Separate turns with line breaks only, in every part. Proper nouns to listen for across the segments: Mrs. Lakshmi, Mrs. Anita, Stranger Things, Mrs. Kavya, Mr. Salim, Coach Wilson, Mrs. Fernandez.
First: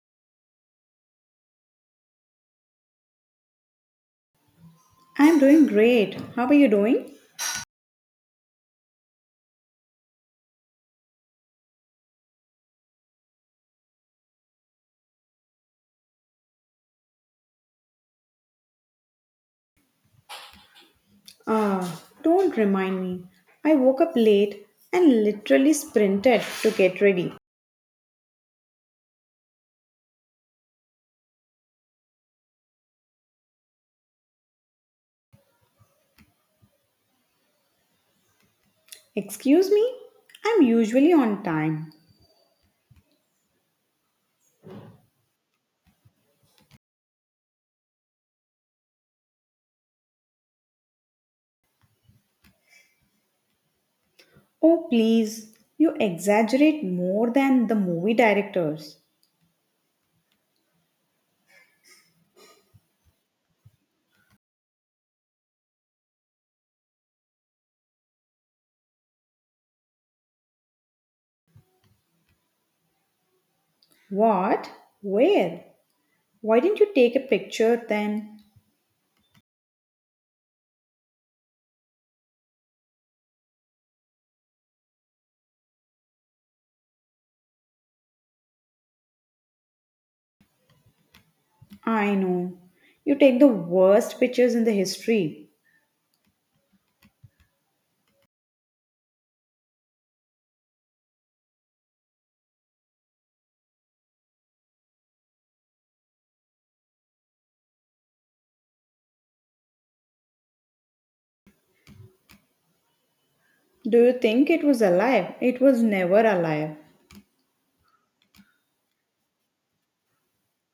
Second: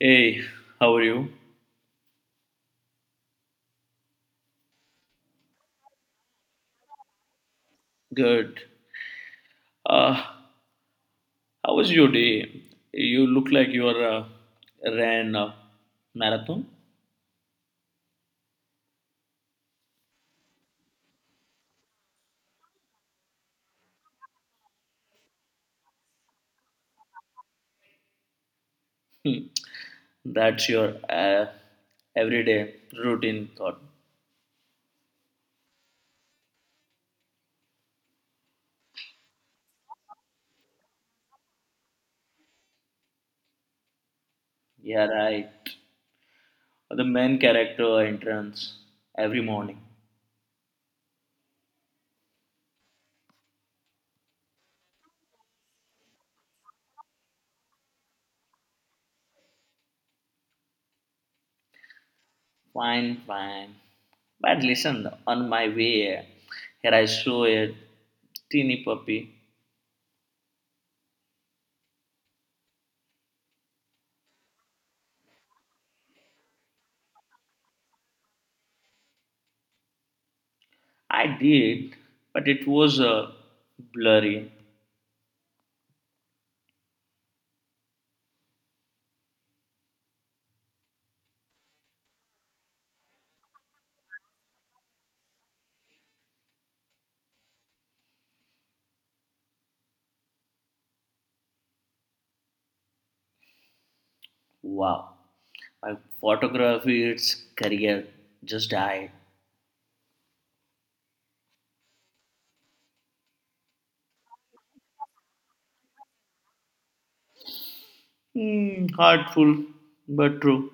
Hey, how are you?
I'm doing great. How are you doing?
Good. How was your day? You look like you are ran a marathon.
Ah, don't remind me. I woke up late and literally sprinted to get ready.
Hmm. That's your everyday routine thought.
Excuse me? I'm usually on time.
Yeah, right. The main character entrance every morning.
Oh, please. You exaggerate more than the movie directors.
Fine, fine. But listen, on my way here, I saw a teeny puppy.
What? Where? Why didn't you take a picture then?
I did, but it was blurry.
I know. You take the worst pictures in the history.
Wow. My photography, its career, just died.
Do you think it was alive? It was never alive.
Heartful, but true.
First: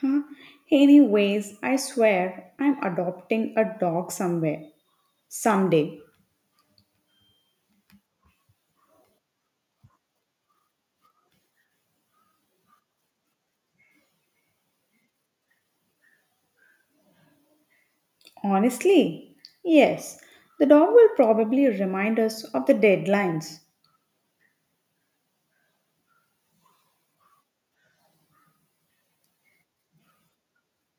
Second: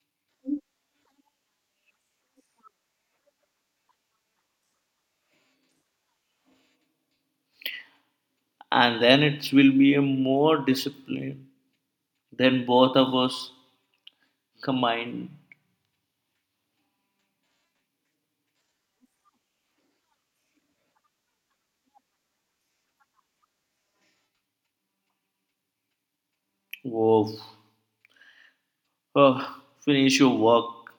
Huh? Anyways, I swear I'm adopting a dog somewhere, someday.
And then it will be a more discipline than both of us combined.
Honestly, yes, the dog will probably remind us of the deadlines.
Whoa. Oh, finish your work.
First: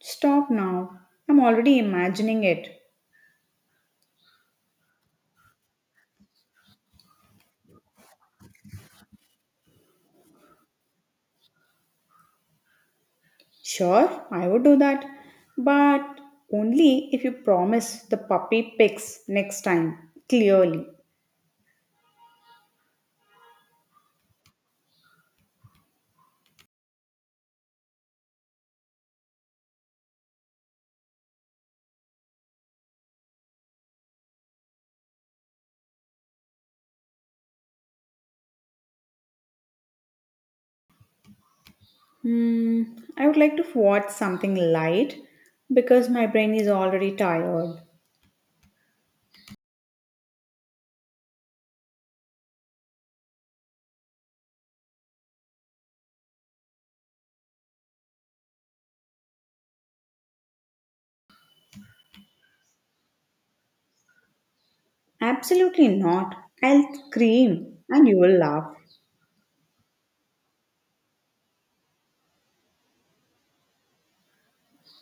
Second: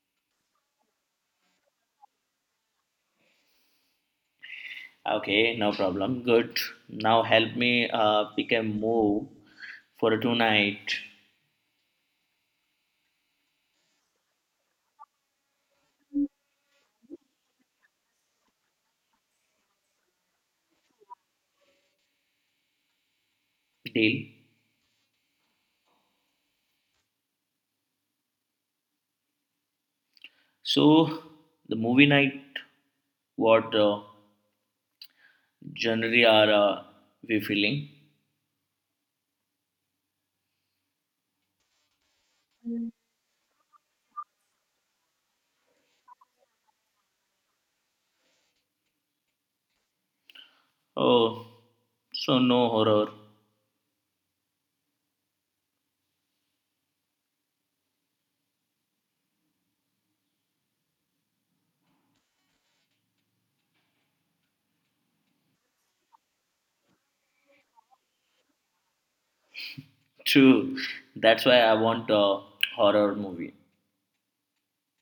Stop now, I'm already imagining it.
Okay, no problem. Good. Now help me pick a move for a tonight
Sure, I would do that, but only if you promise the puppy picks next time, clearly.
deal. So, the movie night, what genre are we feeling?
Hmm, I would like to watch something light because my brain is already tired.
Oh, so no horror.
Absolutely not. I'll scream and you will laugh.
True. That's why I want a horror movie.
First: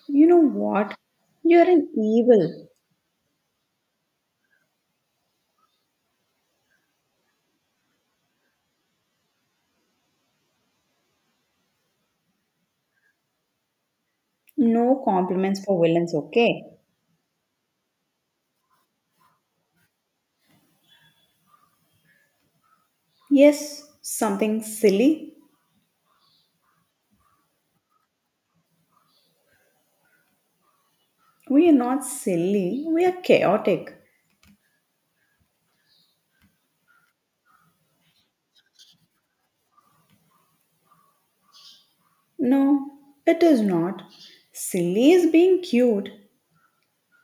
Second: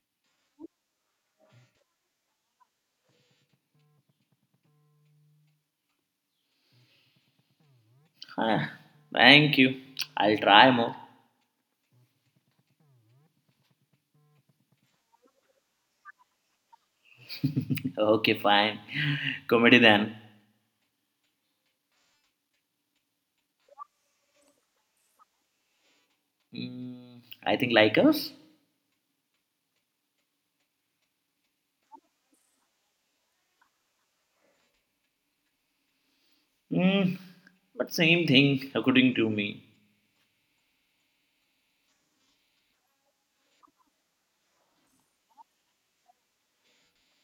You know what? You're an evil.
Ah, thank you. I'll try more.
No compliments for villains, okay?
Okay, fine. Comedy then.
Yes, something silly.
Mm, I think like us.
We are not silly, we are chaotic.
Mm, but same thing according to me.
No, it is not. Silly is being cute.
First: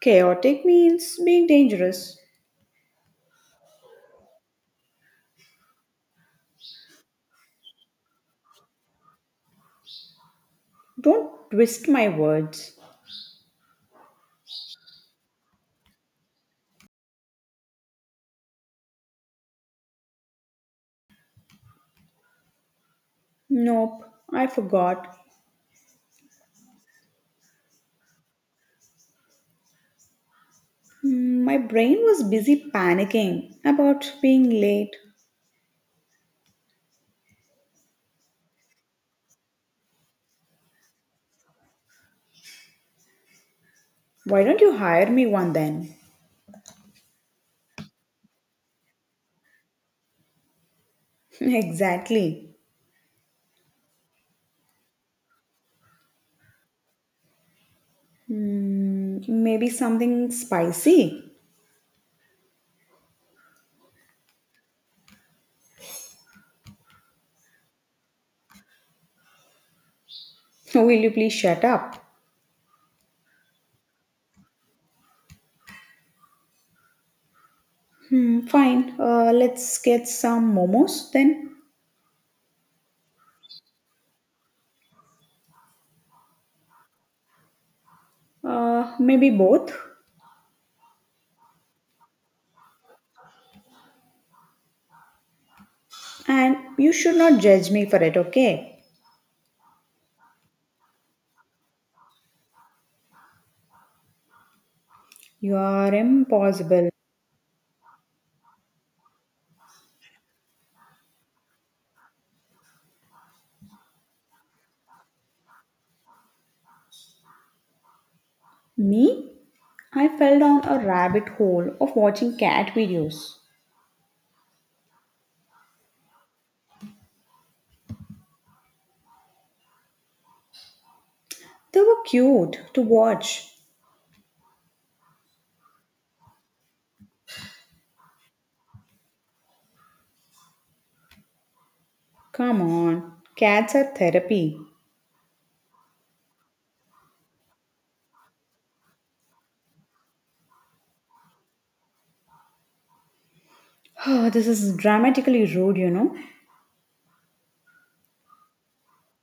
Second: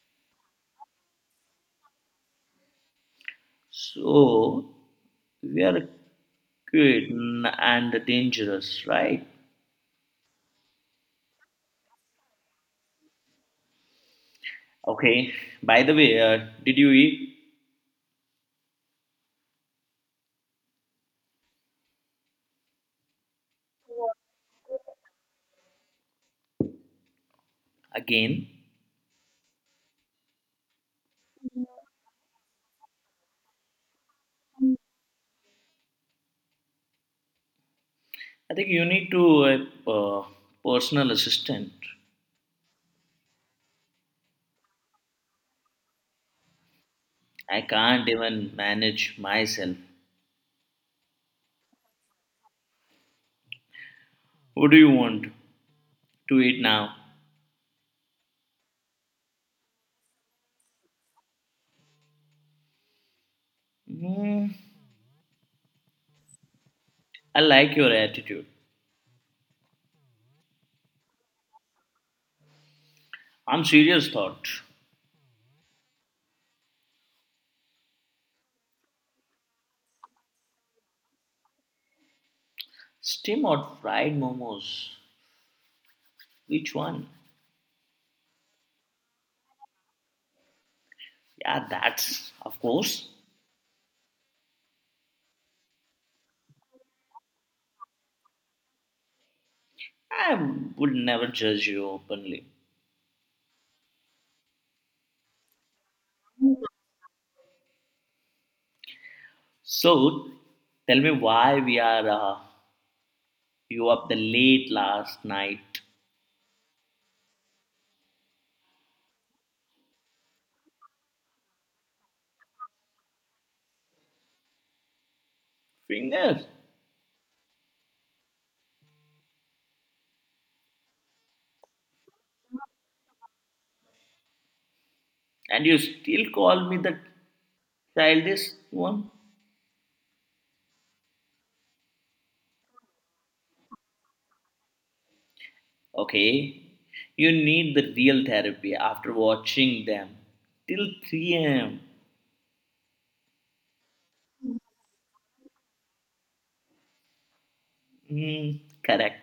Chaotic means being dangerous.
So we are good and dangerous, right?
Don't twist my words.
Okay. By the way, did you eat
Nope, I forgot.
again?
My brain was busy panicking about being late.
I think you need to a personal assistant.
Why don't you hire me one then?
I can't even manage myself.
Exactly.
What do you want to eat now?
Maybe something spicy.
"Hmm, I like your attitude.
Will you please shut up?
I'm serious, thought.
Fine. Let's get some momos then.
Steam or fried momos? Which one?
Maybe both.
Yeah, that's of course.
And you should not judge me for it, okay?
I would never judge you openly.
You are impossible.
So, tell me why we are you up the late last night,
Me? I fell down a rabbit hole of watching cat videos.
fingers,
They were cute to watch.
and you still call me the childish one?
Come on, cats are therapy.
Okay, you need the real therapy after watching them till 3 a.m.
This is dramatically rude.
Correct.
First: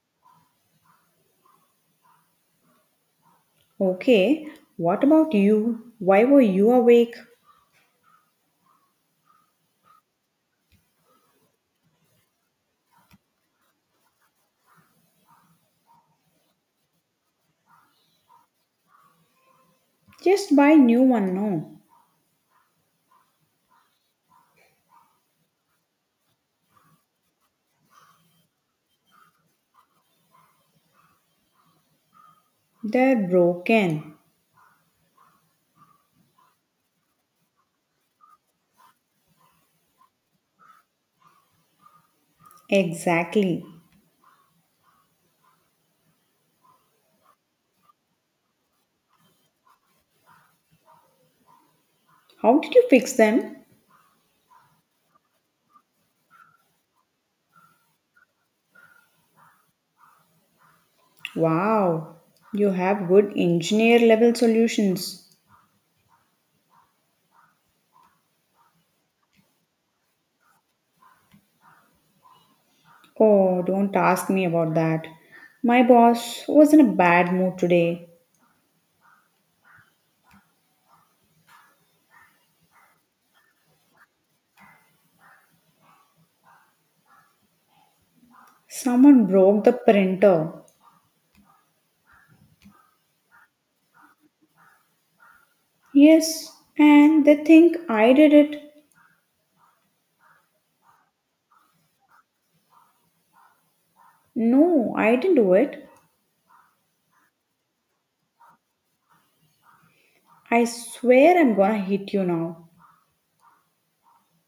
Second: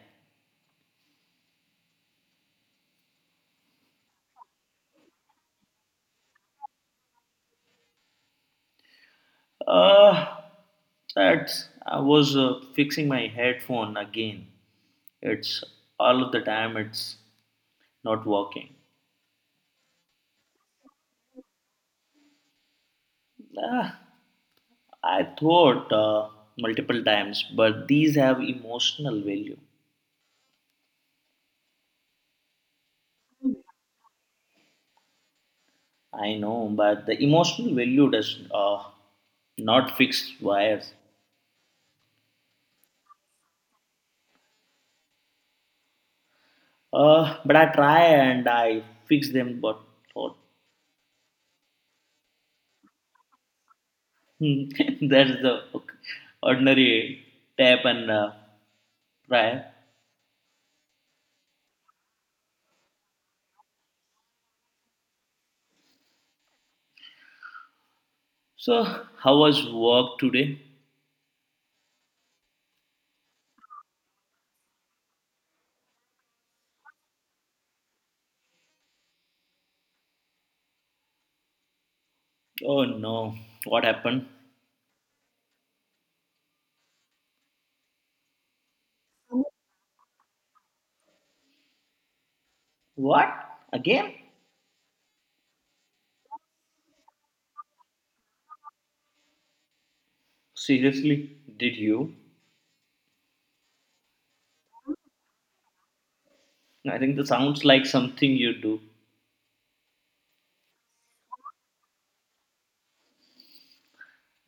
Okay, what about you? Why were you awake?
Uh, that's I was fixing my headphone again. It's all of the time it's not working.
Just buy new one no.
Ah, I thought multiple times, but these have emotional value.
They're broken.
I know, but the emotional value does not fix wires.
Exactly.
But I try and I fix them, but
How did you fix them?
hmm, that's the ordinary tap and try.
Wow, you have good engineer level solutions.
So, how was work today?
Oh, don't ask me about that. My boss was in a bad mood today.
Oh no, what happened?
Someone broke the printer.
What? Again?
Yes, and they think I did it.
Seriously, did you?
No, I didn't do it.
I think that sounds like something you do.
I swear I'm gonna hit you now.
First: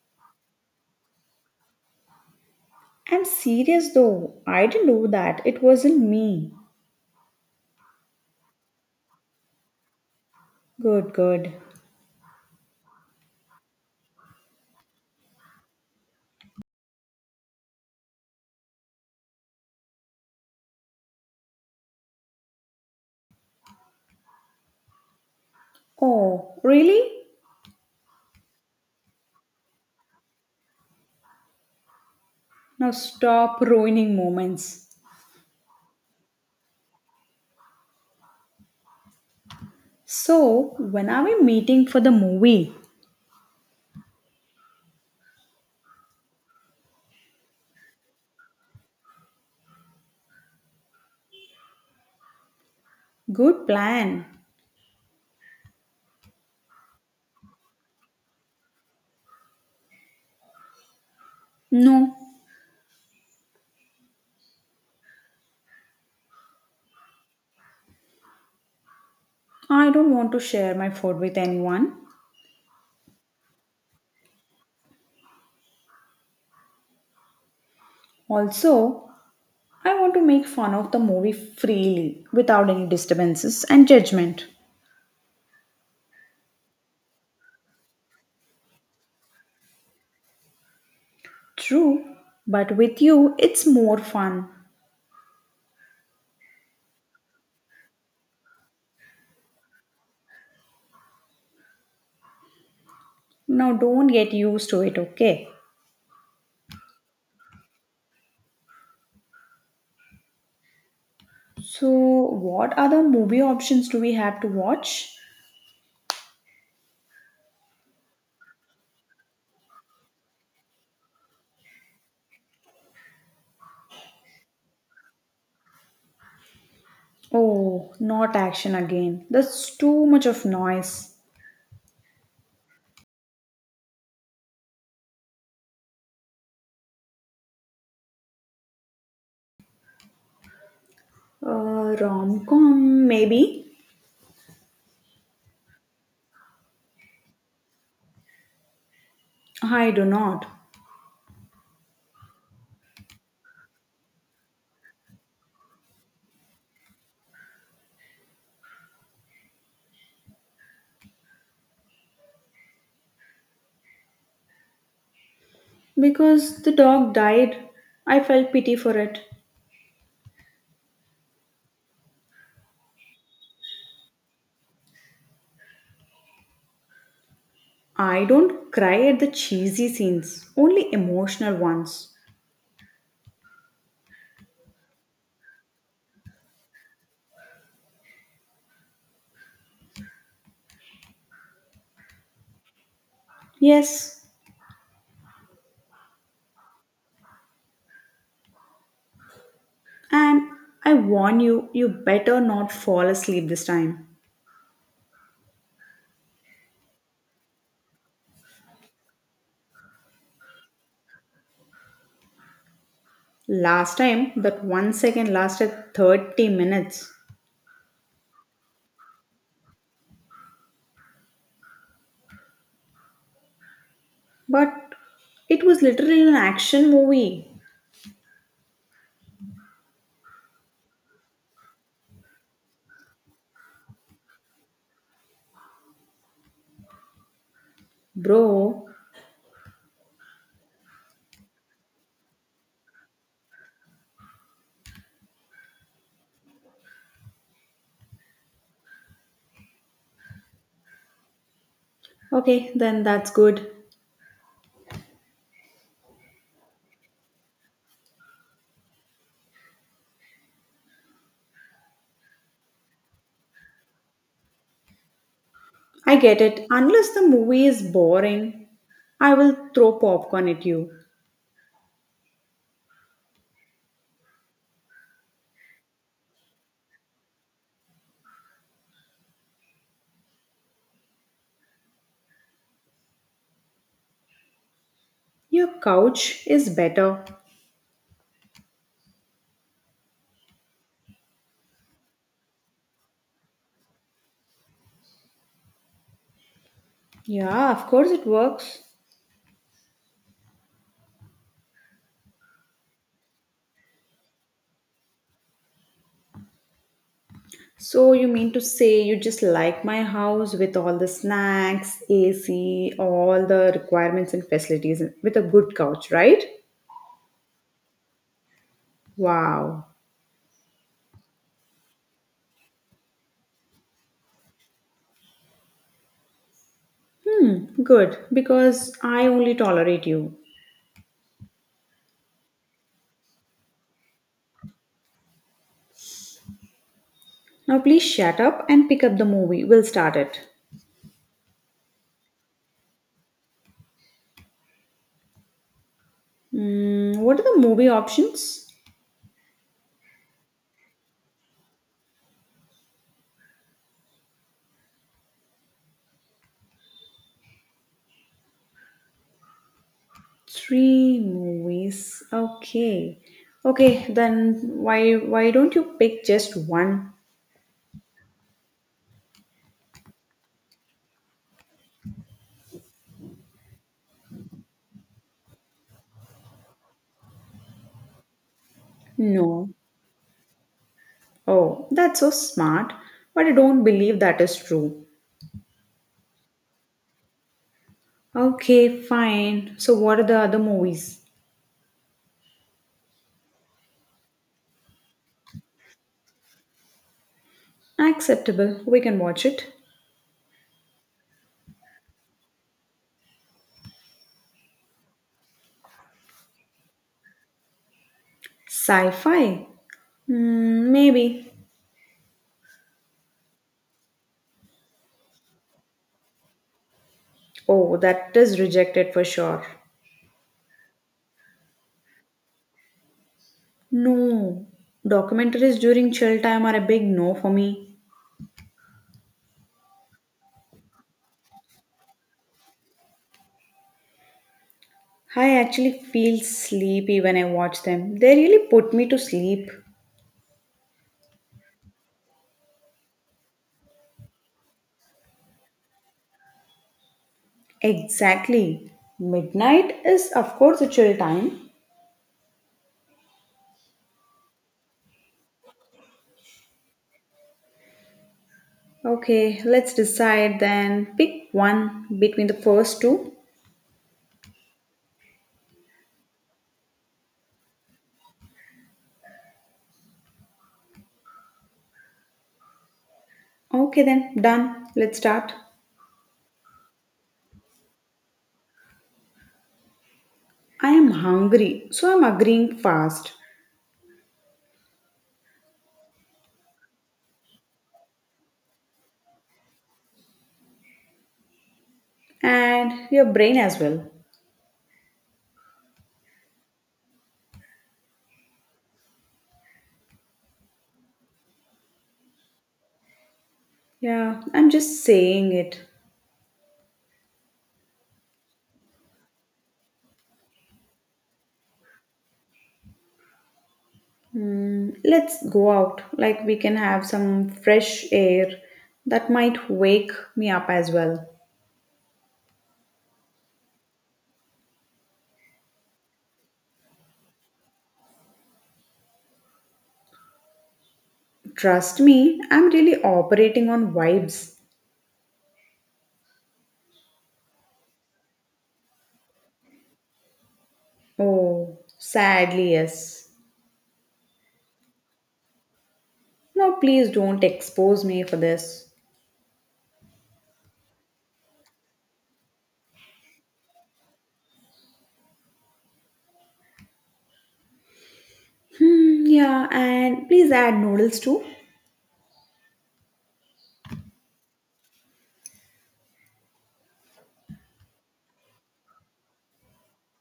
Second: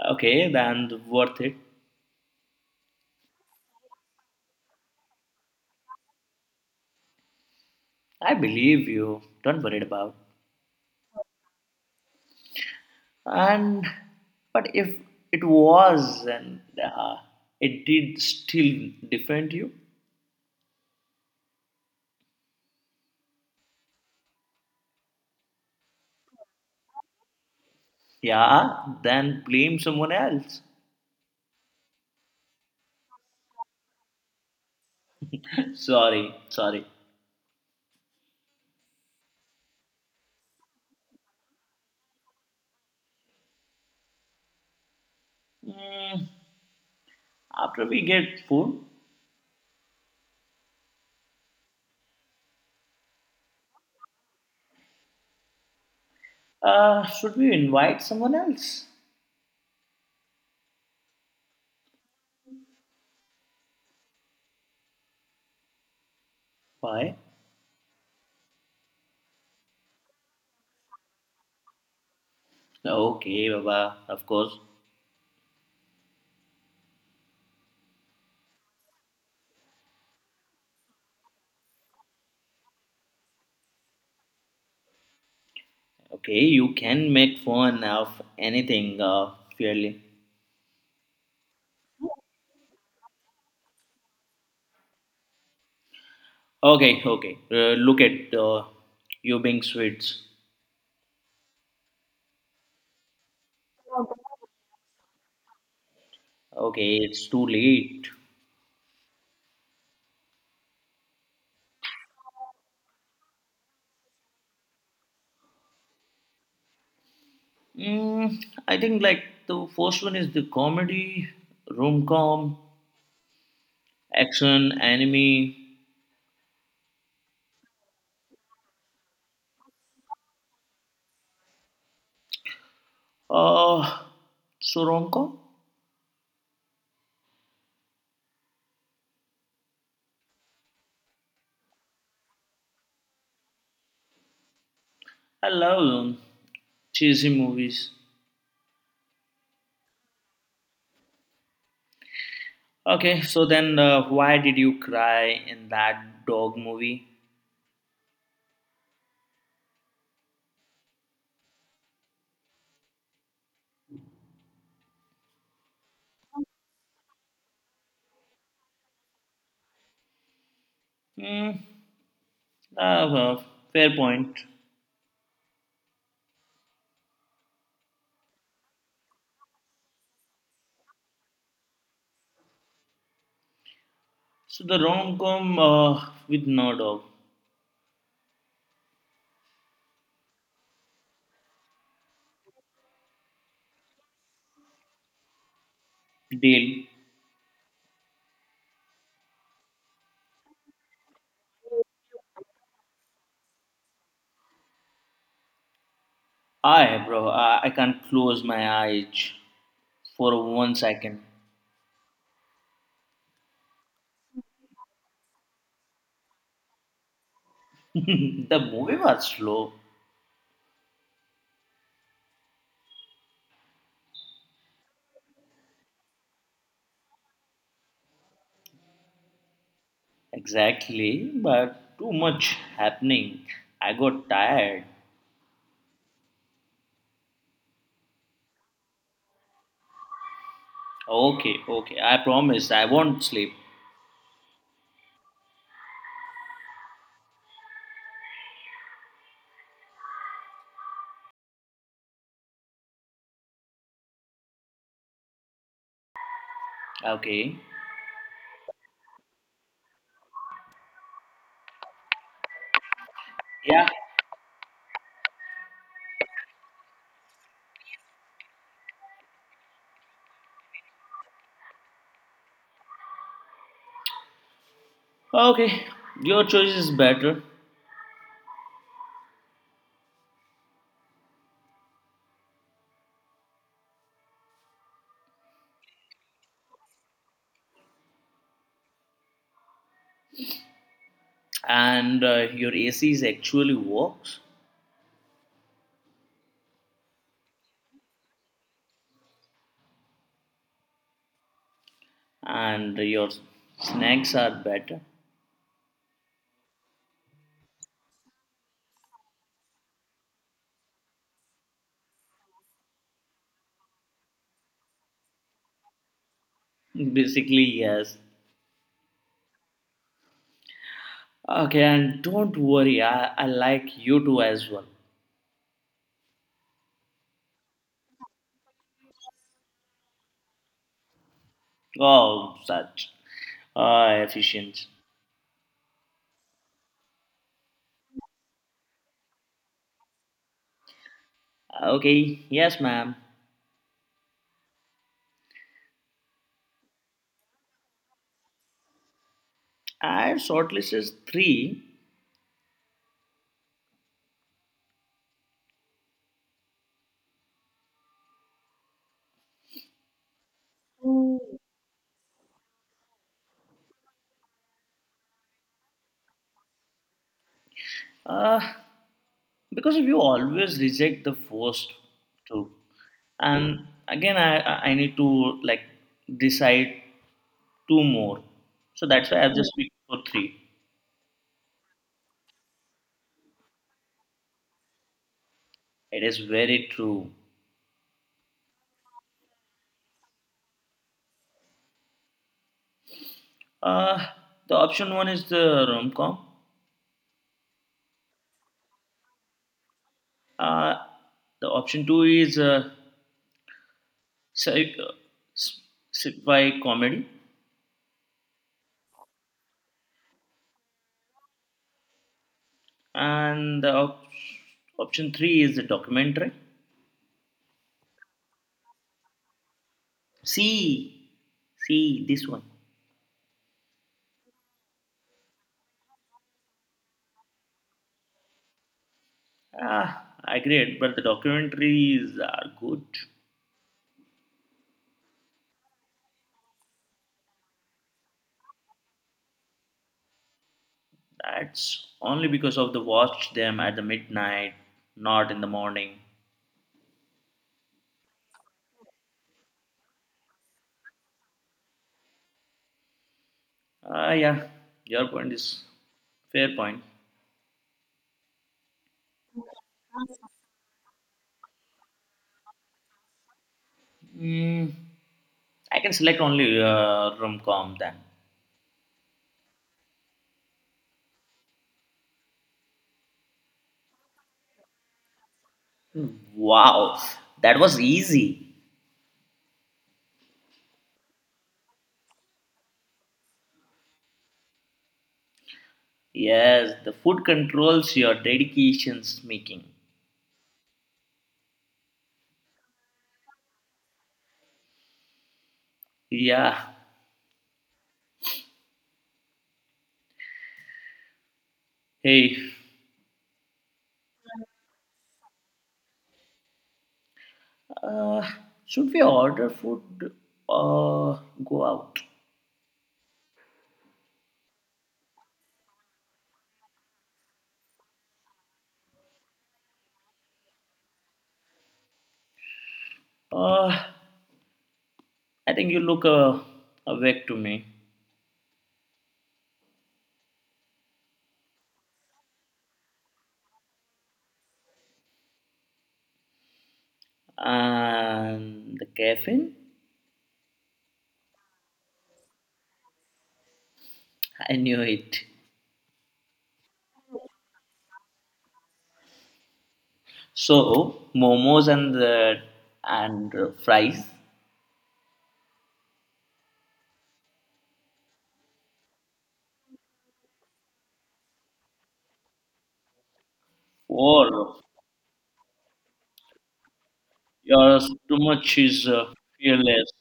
Okay, then worth it.
I'm serious though. I didn't do that. It wasn't me.
I believe you. Don't worry about.
Good, good.
And but if it was and it did still defend you,
Oh, really?
yeah, then blame someone else.
Now stop ruining moments.
Sorry, sorry.
So, when are we meeting for the movie?
Mm, After we get food,
Good plan.
should we invite someone else?
No,
Why?
I don't want to share my food with anyone.
Okay, Baba, of course.
Also, I want to make fun of the movie freely without any disturbances and judgment.
Okay, you can make fun of anything fairly.
True, but with you, it's more fun.
Okay, okay. Look at you being sweets.
Now, don't get used to it, okay?
Okay, it's too late.
So, what other movie options do we have to watch?
I think like the first one is the comedy, rom com, action, anime,
Oh, not action again. That's too much of noise.
Uh, so rom
Rom com, maybe?
I love cheesy movies.
I do not.
Okay, so then why did you cry in that dog movie?
Because the dog died, I felt pity for it.
Hmm, uh, uh, Fair point.
I don't cry at the cheesy scenes, only emotional ones.
So the rom-com with no dog.
Yes,
Deal.
and I warn you, you better not fall asleep this time.
Bro, I can't close my eyes for 1 second.
Last time, that 1 second lasted 30 minutes.
The movie was slow,
But it was literally an action movie,
exactly, but too much happening. I got tired.
bro.
Okay, okay. I promise I won't sleep.
Okay, then that's good.
Okay. Yeah.
I get it. Unless the movie is boring, I will throw popcorn at you.
Okay. Your choice is better,
Your couch is better.
and your AC is actually works,
Yeah, of course it works.
and your snacks are better.
So you mean to say you just like my house with all the snacks, AC, all the requirements and facilities and- with a good couch, right?
Basically, yes.
Wow.
Okay, and don't worry. I like you too as well.
Good, because I only tolerate you.
Oh, such efficient.
Now, please shut up and pick up the movie. We'll start it.
Okay. Yes, ma'am.
What are the movie options?
I shortlisted three.
Three movies. Okay. Okay, then why don't you pick just one?
Uh, because you always reject the first two. And again I need to like decide two more, so that's why I've
No.
just picked for three.
Oh, that's so smart. But I don't believe that is true.
It is very true.
Okay, fine. So what are the other movies?
uh the option one is the rom-com.
Acceptable. We can watch it.
uh the option two is sci- uh, s- sci-fi comedy.
Sci-fi. Maybe.
And the option three is the documentary.
Oh, that is rejected for sure.
See see this one.
No, documentaries during chill time are a big no for me.
ah I agree, but the documentaries are good.
I actually feel sleepy when I watch them. They really put me to sleep.
That's only because of the watch them at the midnight, not in the morning.
Exactly. Midnight is, of course, a chill time.
Ah, yeah, your point is fair point.
Okay, let's decide then. Pick one between the first two.
Mm, I can select only rom-com then.
Okay, then, done. Let's start.
Hmm, Wow, that was easy.
I am hungry, so I'm agreeing fast.
Yes, the food controls your dedications making.
And your brain as well.
Yeah. Hey,
Yeah, I'm just saying it.
uh, should we order food or go out?
Let's go out. Like we can have some fresh air that might wake me up as well.
Uh, I think you look awake to me.
Trust me, I'm really operating on vibes.
And the caffeine,
Oh, sadly, yes.
I knew it.
Now, please don't expose me for this.
So momos and the and fries.
Yeah, and please add noodles too.
Wow, your stomach is fearless.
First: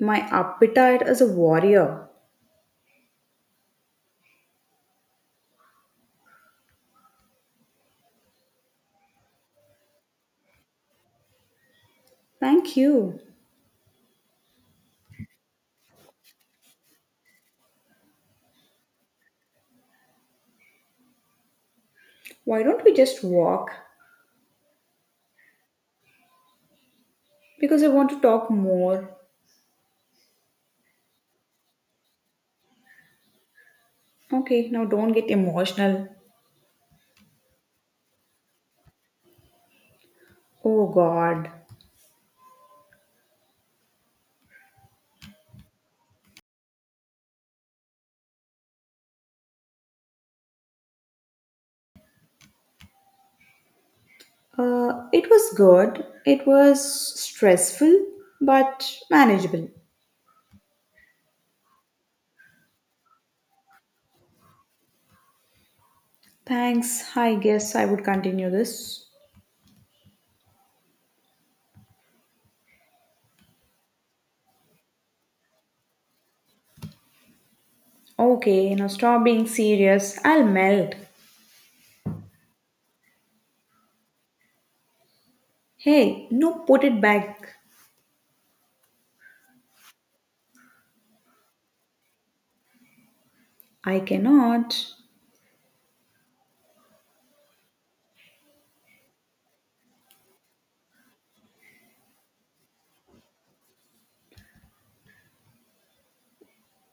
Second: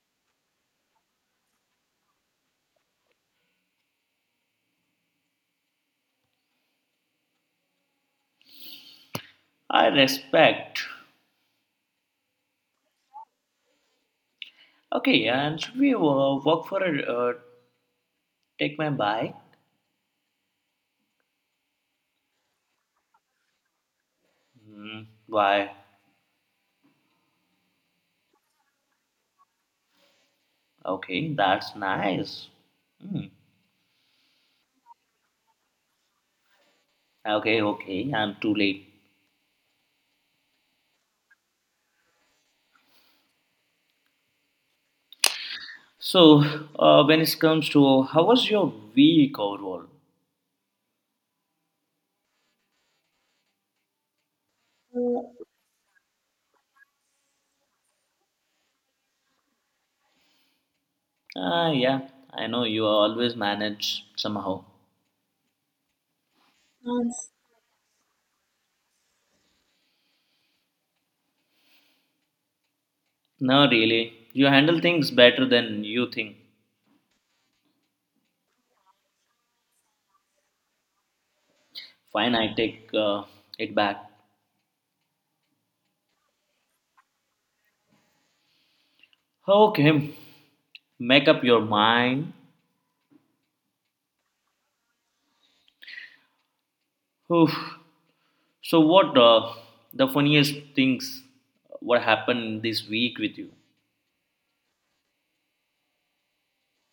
My appetite is a warrior.
I respect.
Thank you.
Okay, and should we walk for a take my bike?
Why don't we just walk?
Hmm, why?
Because I want to talk more.
Okay, that's nice. Hmm.
Okay, now don't get emotional.
Okay, okay, I'm too late.
Oh god.
So, when it comes to how was your week overall?
It was good. It was stressful, but manageable.
Ah, yeah, I know you always manage somehow.
Thanks. I guess I would continue this.
No, really, you handle things better than you think.
Okay, now stop being serious. I'll melt.
Fine, I take it back.
Hey, no, put it back.
Okay, make up your mind.
I cannot.
Oof. So, what the funniest things what happened this week with you?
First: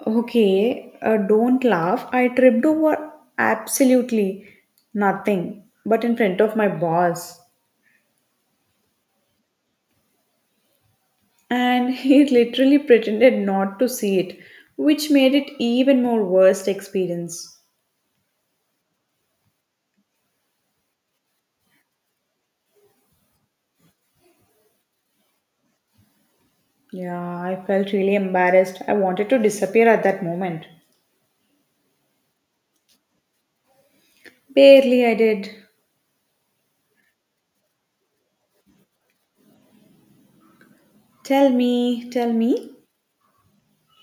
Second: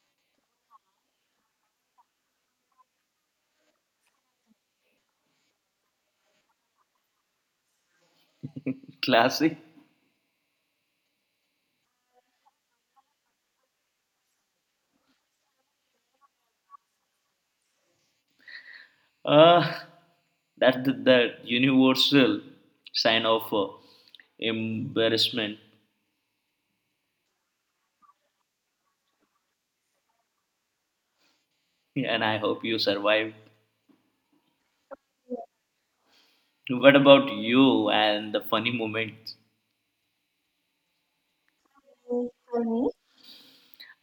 Okay, don't laugh. I tripped over absolutely nothing, but in front of my boss.
Classic.
And he literally pretended not to see it, which made it even more worst experience.
Uh, that the universal sign of embarrassment,
Yeah, I felt really embarrassed. I wanted to disappear at that moment.
and I hope you survive.
Barely I did.
What about you and the funny moments?
Tell me, tell me.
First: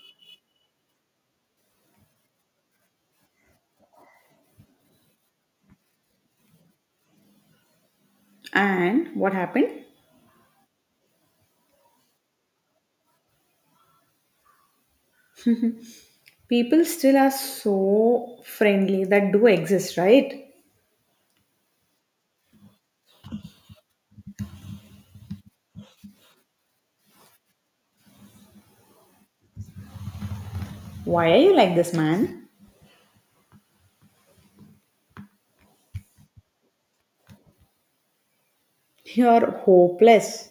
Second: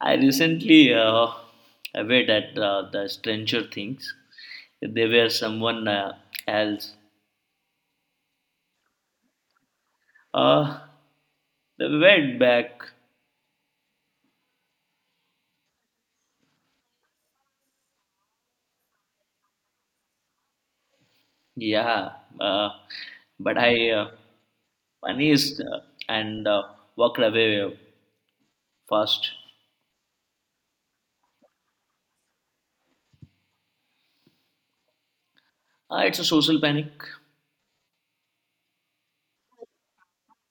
I recently aware at the Stranger Things. They were someone else.
And what happened?
Uh, they were back.
People still are so friendly that do exist, right?
Yeah. Uh, but I funny uh, and walked away fast.
Why are you like this, man?
It's a social panic.
You're hopeless.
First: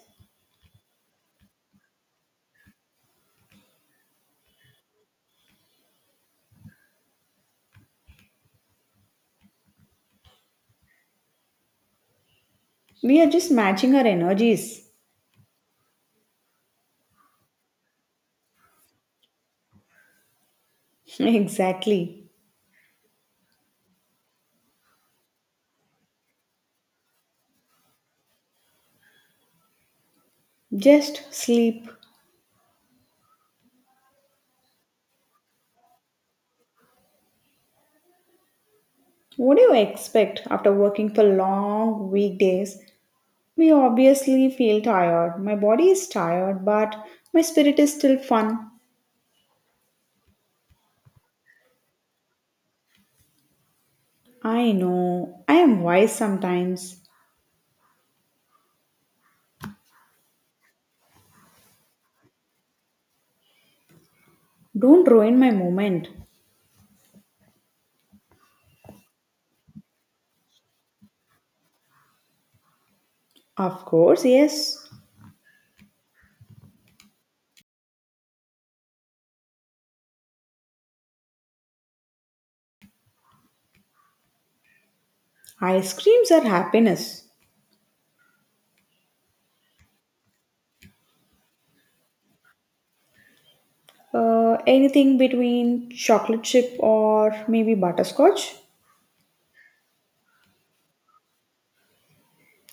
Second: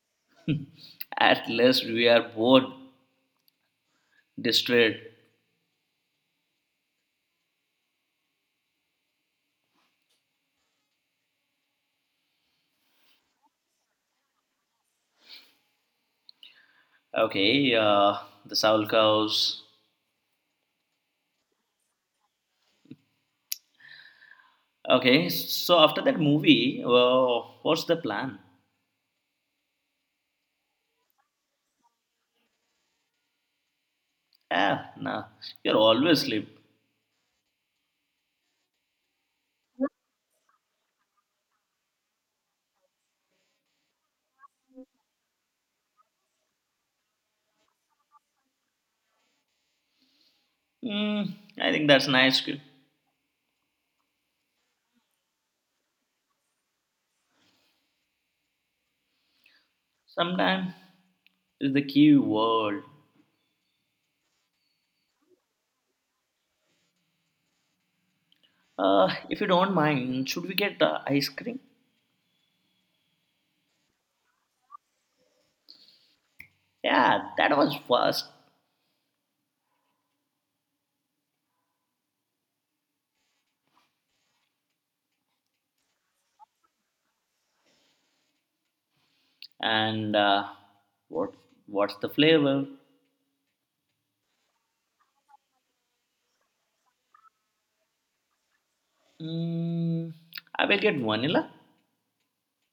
At least we are both distraught.
We are just matching our energies.
Okay. The Soul Cows.
Exactly.
Okay, so after that movie, what's the plan?
Just sleep.
Ah, no, you're always sleep.
What do you expect after working for long weekdays? We obviously feel tired. My body is tired, but my spirit is still fun.
Mm, I think that's nice.
I know. I am wise sometimes.
Sometime is the key word.
Don't ruin my moment.
If you don't mind, should we get ice cream?
Of course, yes.
Yeah, that was first.
Ice creams are happiness.
And what what's the flavor?
Anything between chocolate chip or maybe butterscotch?
Mm, I will get vanilla.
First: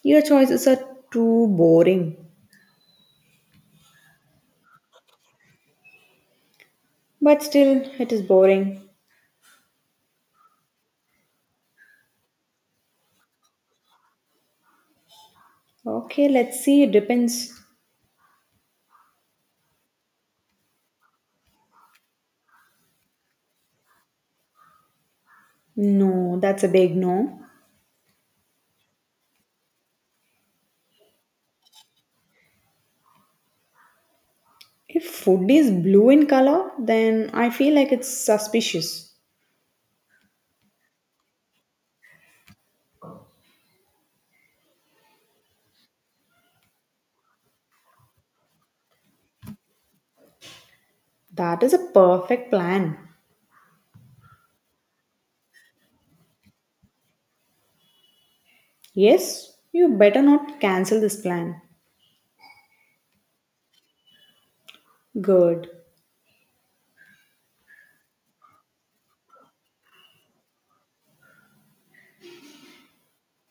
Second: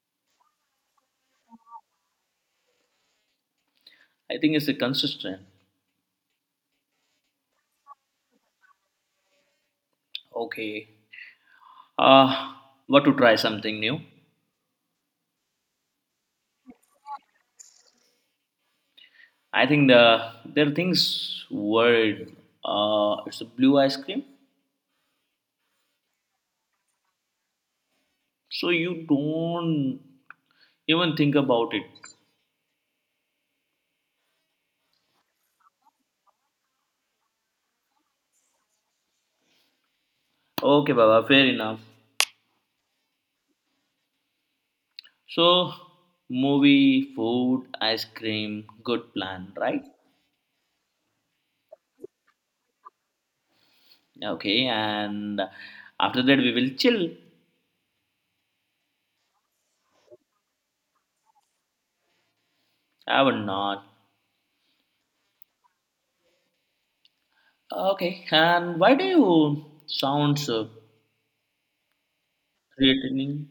Your choices are too boring.
I think it's a consistent.
But still, it is boring.
Okay. Uh, what to try something new?
Okay, let's see. It depends.
I think the there are things word it's a blue ice cream,
No, that's a big no.
so you don't even think about it.
If food is blue in color, then I feel like it's suspicious.
Okay, Baba, fair enough. So movie, food, ice cream, good plan, right?
That is a perfect plan.
Okay, and after that we will chill.
Yes, you better not cancel this plan.
I will not.
Good.
Okay, and why do you sound so threatening?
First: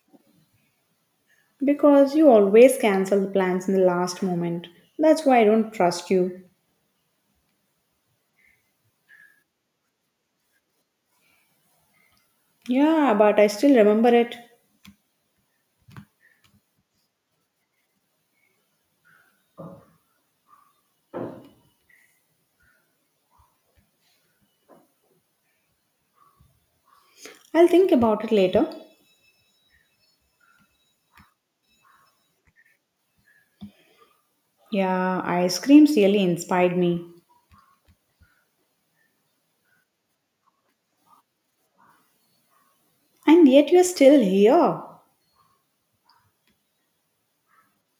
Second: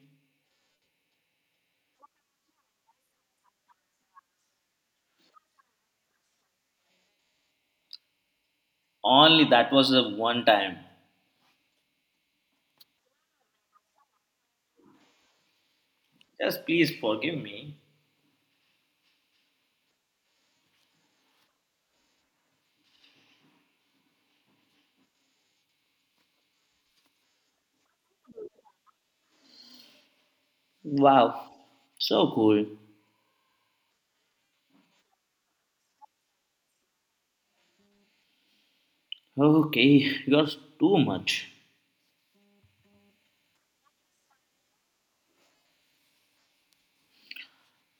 Because you always cancel the plans in the last moment. That's why I don't trust you.
Only that was the one time.
Yeah, but I still remember it.
Just please forgive me.
I'll think about it later.
Wow, so cool.
Yeah, ice creams really inspired me.
Okay, yours too much.
And yet you're still here.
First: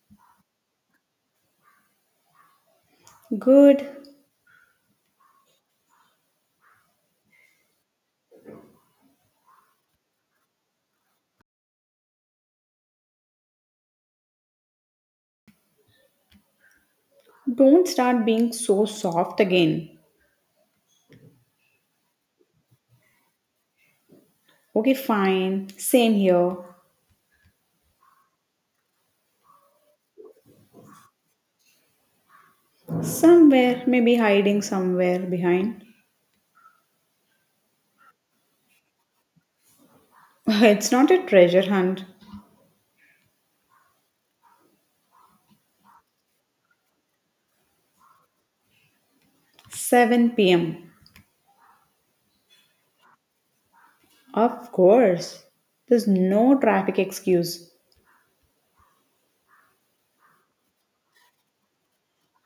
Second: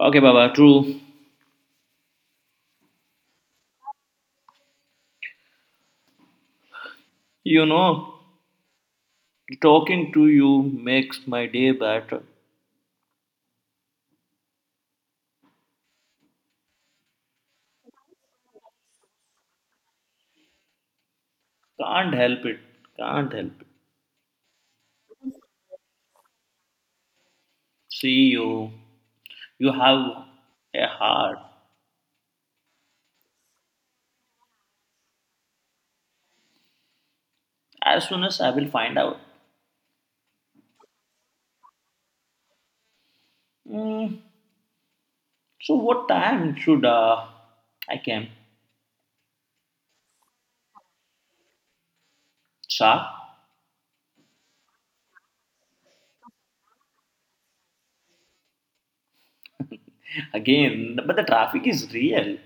Okay, Baba, true.
Good.
You know, Talking to you makes my day better.
Don't start being so soft again.
Can't help it. Can't help it.
Okay, fine. Same here.
See you. You have a heart.
Somewhere, maybe hiding somewhere behind.
As soon as I will find out.
It's not a treasure hunt.
Mm, so what time should I come?
7 pm.
Sharp?
Of course. There's no traffic excuse.
Again, but the traffic is real.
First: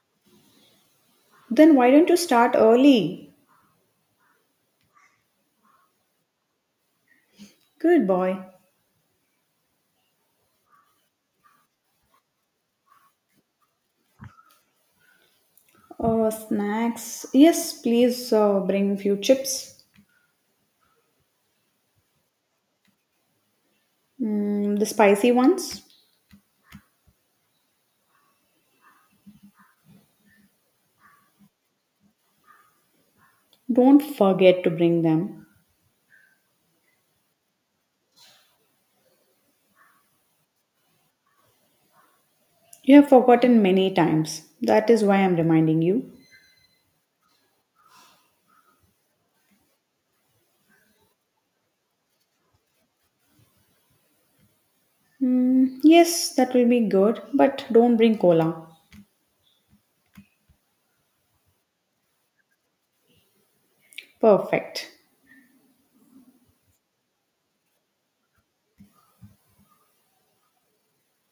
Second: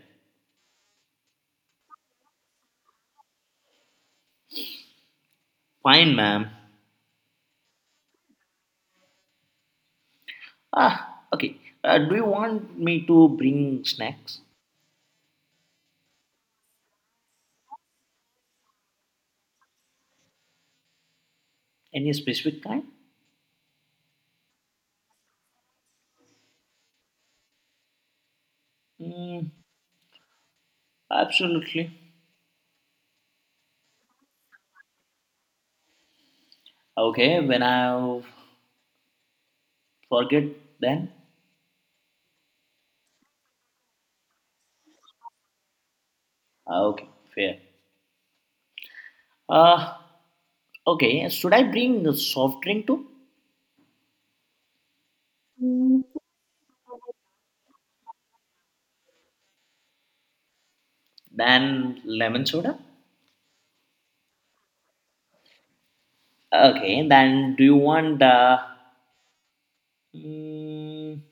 Then why don't you start early?
Fine, ma'am.
Good boy.
Ah, okay. Do you want me to bring snacks?
Oh, snacks. Yes, please bring few chips.
Any specific kind?
The spicy ones.
Mm, absolutely.
Don't forget to bring them.
Okay, when I forget, then
You have forgotten many times. That is why I'm reminding you.
ah, okay, fair. Uh, okay, should I bring the soft drink too?
Yes, that will be good, but don't bring cola.
Then lemon soda.
Perfect.
Okay, then do you want the? Mm,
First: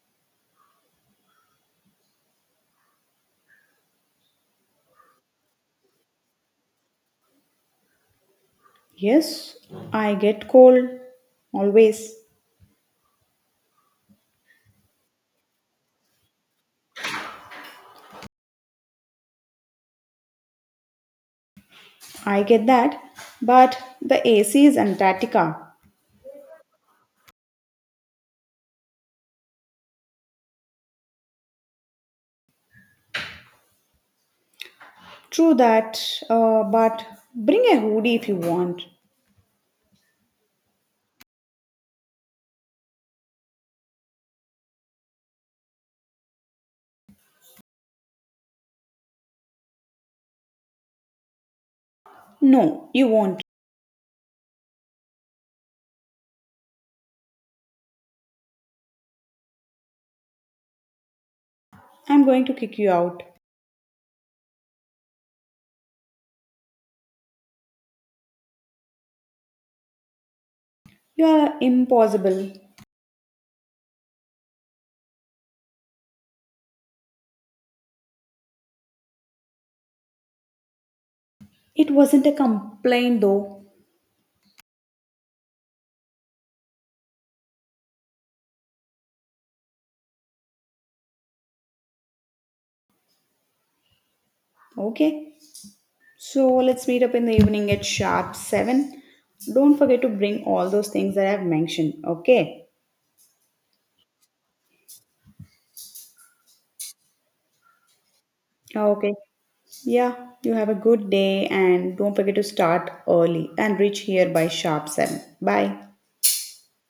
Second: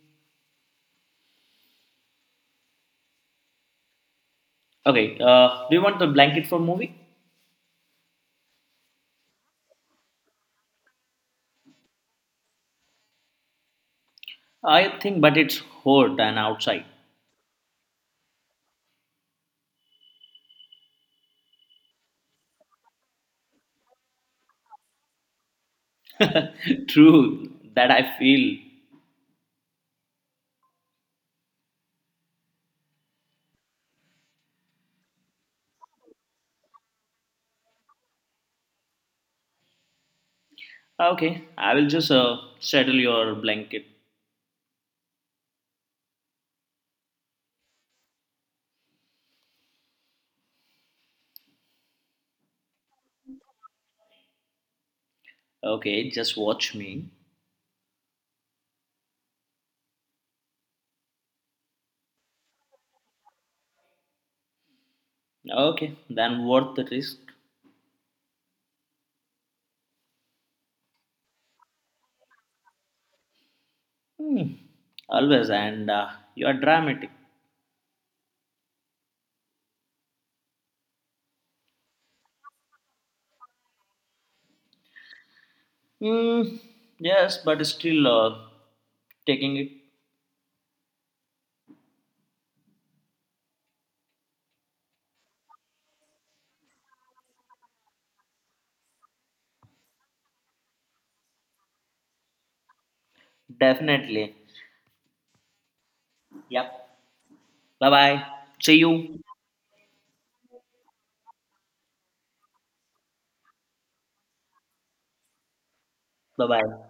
okay, do you want the blanket for movie?
Yes, I get cold always.
I think, but it's hot and outside.
I get that. But the AC is Antarctica.
True, that I feel.
True that, but bring a hoodie if you want.
Okay, I will just settle your blanket.
No, you won't.
Okay, just watch me.
I'm going to kick you out.
Okay, then worth the risk.
You are impossible.
Hmm, Always, and you are dramatic.
It wasn't a complaint though.
Mm, yes, but still taking it.
Okay, so let's meet up in the evening at sharp 7. Don't forget to bring all those things that I've mentioned. Okay.
Definitely. Yep. Bye bye. See
Okay.
you.
Yeah, you have a good day and don't forget to start early and reach here by sharp 7. Bye.
Bye bye.